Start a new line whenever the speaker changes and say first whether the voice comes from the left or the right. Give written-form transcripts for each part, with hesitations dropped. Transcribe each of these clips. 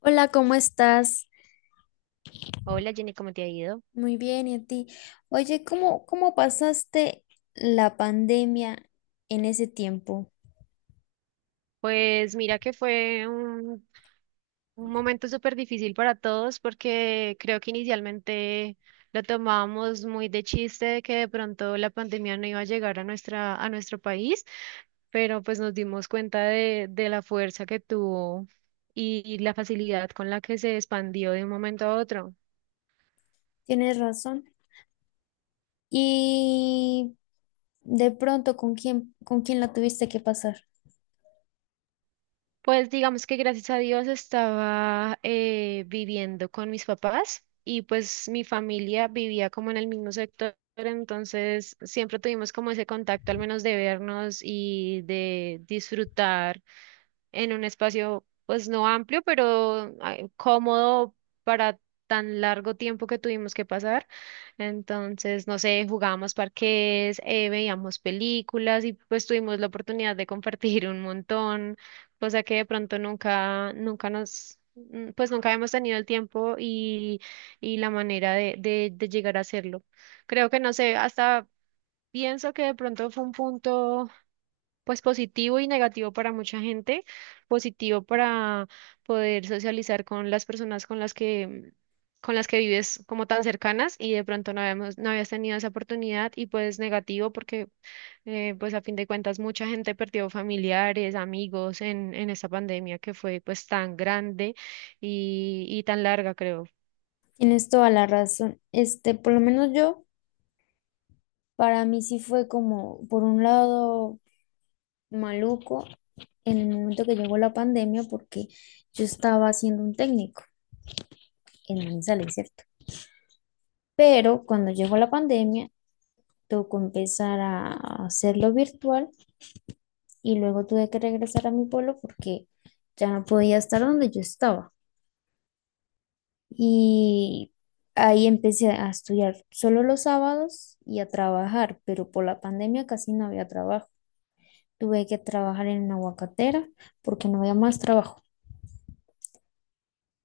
left: Hola, ¿cómo estás?
right: Hola Jenny, ¿cómo te ha ido?
left: Muy bien, ¿y a ti? Oye, ¿cómo pasaste la pandemia en ese tiempo?
right: Pues mira que fue un momento súper difícil para todos porque creo que inicialmente lo tomábamos muy de chiste de que de pronto la pandemia no iba a llegar a nuestro país, pero pues nos dimos cuenta de la fuerza que tuvo y la facilidad con la que se expandió de un momento a otro.
left: Tienes razón. Y de pronto, ¿con quién la tuviste que pasar?
right: Pues digamos que gracias a Dios estaba viviendo con mis papás y pues mi familia vivía como en el mismo sector, entonces siempre tuvimos como ese contacto al menos de vernos y de disfrutar en un espacio pues no amplio, pero cómodo para tan largo tiempo que tuvimos que pasar. Entonces, no sé, jugábamos parqués, veíamos películas y pues tuvimos la oportunidad de compartir un montón, cosa que de pronto nunca, pues nunca hemos tenido el tiempo y la manera de llegar a hacerlo. Creo que no sé, hasta pienso que de pronto fue un punto pues positivo y negativo para mucha gente, positivo para poder socializar con las personas con las que vives como tan cercanas y de pronto no habías tenido esa oportunidad y pues negativo porque pues a fin de cuentas mucha gente perdió familiares, amigos en esta pandemia que fue pues tan grande y tan larga creo.
left: Tienes toda la razón. Este, por lo menos yo, para mí sí fue como, por un lado, maluco en el momento que llegó la pandemia, porque yo estaba haciendo un técnico en Manizales, ¿cierto? Pero cuando llegó la pandemia, tengo que empezar a hacerlo virtual y luego tuve que regresar a mi pueblo porque ya no podía estar donde yo estaba. Y ahí empecé a estudiar solo los sábados y a trabajar, pero por la pandemia casi no había trabajo. Tuve que trabajar en una aguacatera porque no había más trabajo.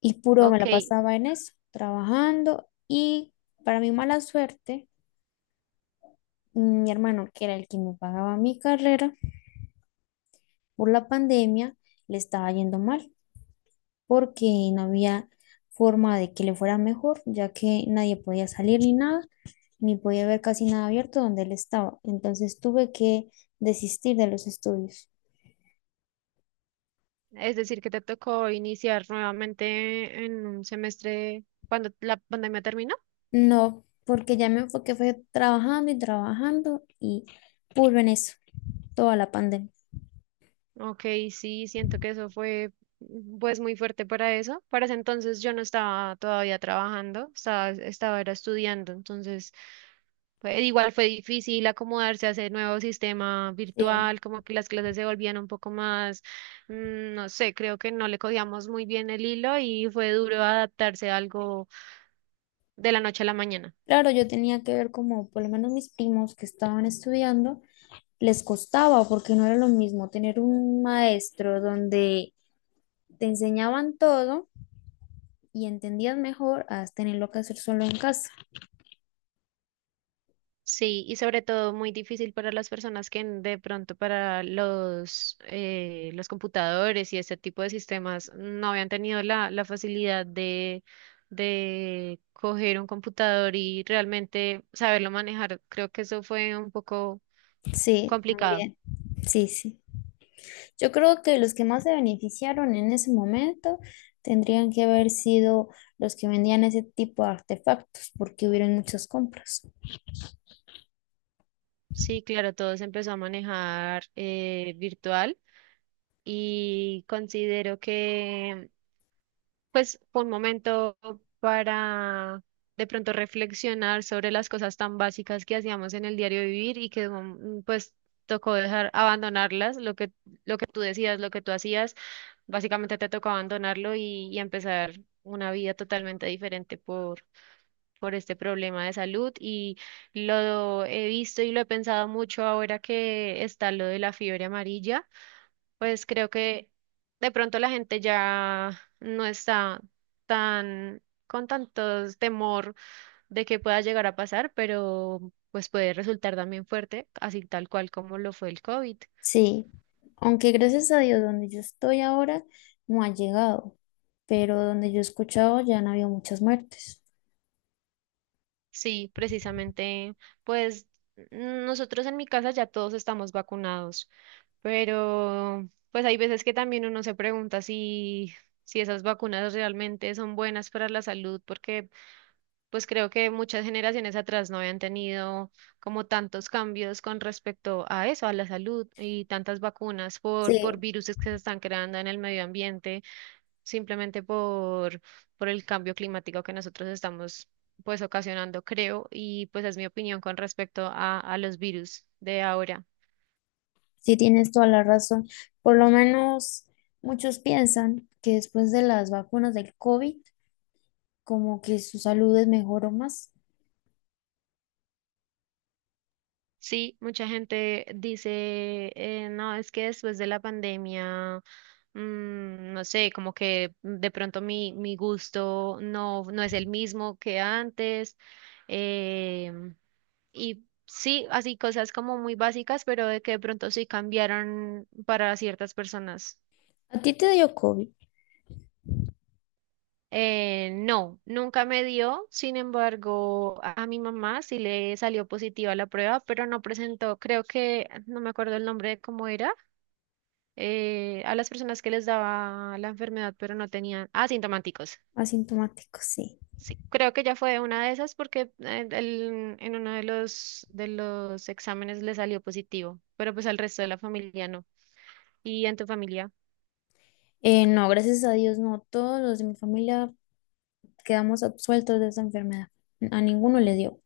left: Y puro me
right: Ok,
left: la pasaba en eso, trabajando. Y para mi mala suerte, mi hermano, que era el que me pagaba mi carrera, por la pandemia le estaba yendo mal, porque no había forma de que le fuera mejor, ya que nadie podía salir ni nada, ni podía ver casi nada abierto donde él estaba. Entonces tuve que desistir de los estudios.
right: es decir que te tocó iniciar nuevamente en un semestre cuando la pandemia terminó.
left: No, porque ya me enfoqué, fue trabajando y trabajando y puro en eso, toda la pandemia.
right: Ok, sí, siento que eso fue pues muy fuerte para eso. Para ese entonces yo no estaba todavía trabajando, estaba era estudiando, entonces pues, igual fue difícil acomodarse a ese nuevo sistema
left: Sí.
right: virtual, como que las clases se volvían un poco más, no sé, creo que no le cogíamos muy bien el hilo y fue duro adaptarse a algo de la noche a la mañana.
left: Claro, yo tenía que ver como por lo menos mis primos que estaban estudiando, les costaba porque no era lo mismo tener un maestro donde te enseñaban todo y entendías mejor a tenerlo que hacer solo en casa.
right: Sí, y sobre todo muy difícil para las personas que de pronto para los computadores y este tipo de sistemas no habían tenido la facilidad de coger un computador y realmente saberlo manejar. Creo que eso fue un poco
left: Sí,
right: complicado.
left: también. Sí, sí. Yo creo que los que más se beneficiaron en ese momento tendrían que haber sido los que vendían ese tipo de artefactos, porque hubieron muchas compras.
right: Sí, claro, todo se empezó a manejar virtual y considero que pues fue un momento para de pronto reflexionar sobre las cosas tan básicas que hacíamos en el diario vivir y que pues tocó dejar abandonarlas, lo que tú decías, lo que tú hacías, básicamente te tocó abandonarlo y empezar una vida totalmente diferente por este problema de salud y lo he visto y lo he pensado mucho ahora que está lo de la fiebre amarilla, pues creo que de pronto la gente ya no está tan con tanto temor de que pueda llegar a pasar, pero pues puede resultar también fuerte, así tal cual como lo fue el COVID.
left: Sí, aunque gracias a Dios, donde yo estoy ahora no ha llegado, pero donde yo he escuchado ya han habido muchas muertes.
right: Sí, precisamente, pues nosotros en mi casa ya todos estamos vacunados. Pero pues hay veces que también uno se pregunta si esas vacunas realmente son buenas para la salud, porque pues creo que muchas generaciones atrás no habían tenido como tantos cambios con respecto a eso, a la salud y tantas vacunas por
left: Sí,
right: virus que se están creando en el medio ambiente, simplemente por el cambio climático que nosotros estamos pues ocasionando, creo, y pues es mi opinión con respecto a los virus de ahora.
left: sí, tienes toda la razón. Por lo menos muchos piensan que después de las vacunas del COVID como que su salud es mejor o más.
right: Sí, mucha gente dice, no, es que después de la pandemia, no sé, como que de pronto mi gusto no es el mismo que antes. em, y sí, así cosas como muy básicas, pero de que de pronto sí cambiaron para ciertas personas.
left: ¿A ti te dio COVID?
right: No, nunca me dio, sin embargo, a mi mamá sí le salió positiva la prueba, pero no presentó, creo que, no me acuerdo el nombre de cómo era a las personas que les daba la enfermedad, pero no tenían asintomáticos.
left: Asintomático, sí.
right: Sí, creo que ya fue una de esas porque en uno de los exámenes le salió positivo, pero pues al resto de la familia no. ¿Y en tu familia?
left: No, gracias a Dios, no. Todos los de mi familia quedamos absueltos de esa enfermedad. A ninguno le dio.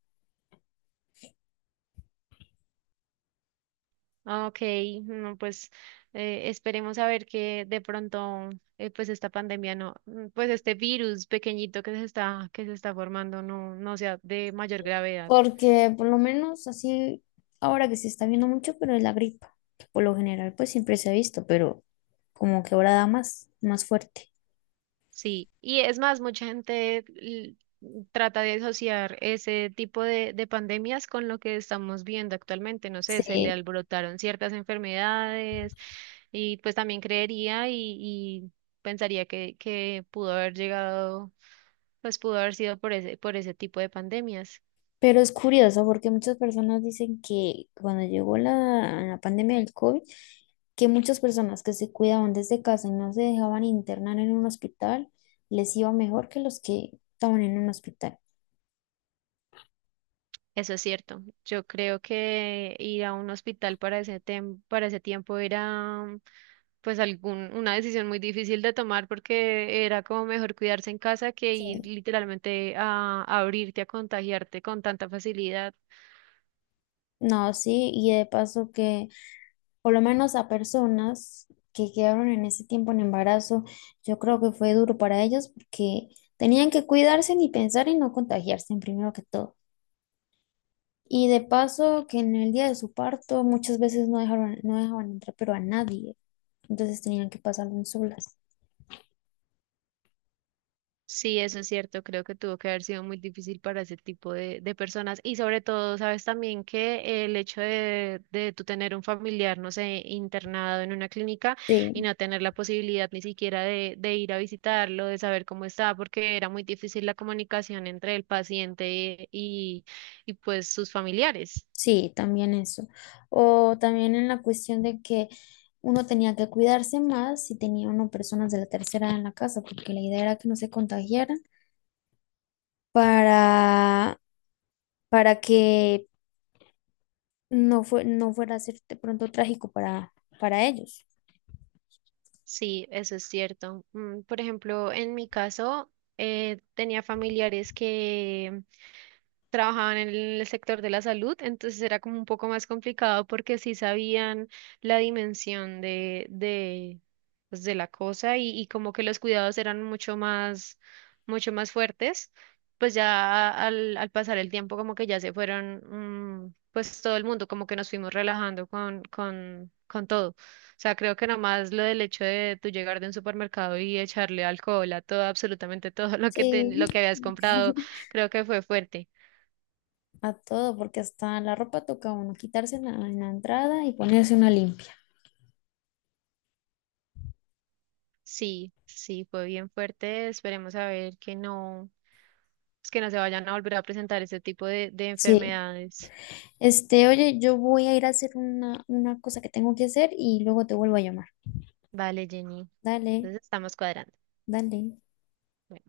right: Ah, Ok, no, pues esperemos a ver que de pronto pues esta pandemia no, pues este virus pequeñito que se está formando no sea de mayor gravedad.
left: Porque por lo menos así, ahora que se está viendo mucho, pero es la gripa, que por lo general, pues siempre se ha visto, pero como que ahora da más, más fuerte.
right: Sí, y es más, mucha gente trata de asociar ese tipo de pandemias con lo que estamos viendo actualmente. No sé, se le
left: Sí,
right: alborotaron ciertas enfermedades y pues también creería y pensaría que pudo haber llegado, pues pudo haber sido por ese tipo de pandemias.
left: pero es curioso porque muchas personas dicen que cuando llegó la pandemia del COVID, que muchas personas que se cuidaban desde casa y no se dejaban internar en un hospital, les iba mejor que los que estaban en un hospital.
right: Eso es cierto. Yo creo que ir a un hospital para ese tiempo era pues una decisión muy difícil de tomar porque era como mejor cuidarse en casa que
left: Sí.
right: ir literalmente a abrirte, a contagiarte con tanta facilidad.
left: No, sí, y de paso que por lo menos a personas que quedaron en ese tiempo en embarazo, yo creo que fue duro para ellos porque tenían que cuidarse ni pensar en no contagiarse, primero que todo. Y de paso, que en el día de su parto muchas veces no dejaban entrar, pero a nadie. Entonces tenían que pasarlo solas.
right: Sí, eso es cierto, creo que tuvo que haber sido muy difícil para ese tipo de personas y sobre todo, sabes también que el hecho de tú tener un familiar, no sé, internado en una clínica y
left: Sí,
right: no tener la posibilidad ni siquiera de ir a visitarlo, de saber cómo está, porque era muy difícil la comunicación entre el paciente y pues sus familiares.
left: sí, también eso. O también en la cuestión de que uno tenía que cuidarse más si tenía uno personas de la tercera edad en la casa, porque la idea era que no se contagiaran para, para que no fuera a ser de pronto trágico para ellos.
right: Sí, eso es cierto. Por ejemplo, en mi caso, tenía familiares que trabajaban en el sector de la salud, entonces era como un poco más complicado porque sí sabían la dimensión pues, de la cosa y como que los cuidados eran mucho más fuertes, pues ya al pasar el tiempo como que ya se fueron, pues todo el mundo como que nos fuimos relajando con todo. O sea, creo que nomás lo del hecho de tú llegar de un supermercado y echarle alcohol a todo, absolutamente todo
left: Sí.
right: lo que habías comprado, creo que fue fuerte.
left: A todo, porque hasta la ropa toca uno quitarse en la entrada y ponerse una limpia.
right: Sí, sí, fue bien fuerte. Esperemos a ver que no, pues que no se vayan a volver a presentar este tipo de
left: Sí.
right: enfermedades.
left: Este, oye, yo voy a ir a hacer una cosa que tengo que hacer y luego te vuelvo a llamar.
right: Vale, Jenny.
left: Dale,
right: Entonces estamos cuadrando.
left: dale.
right: Bueno.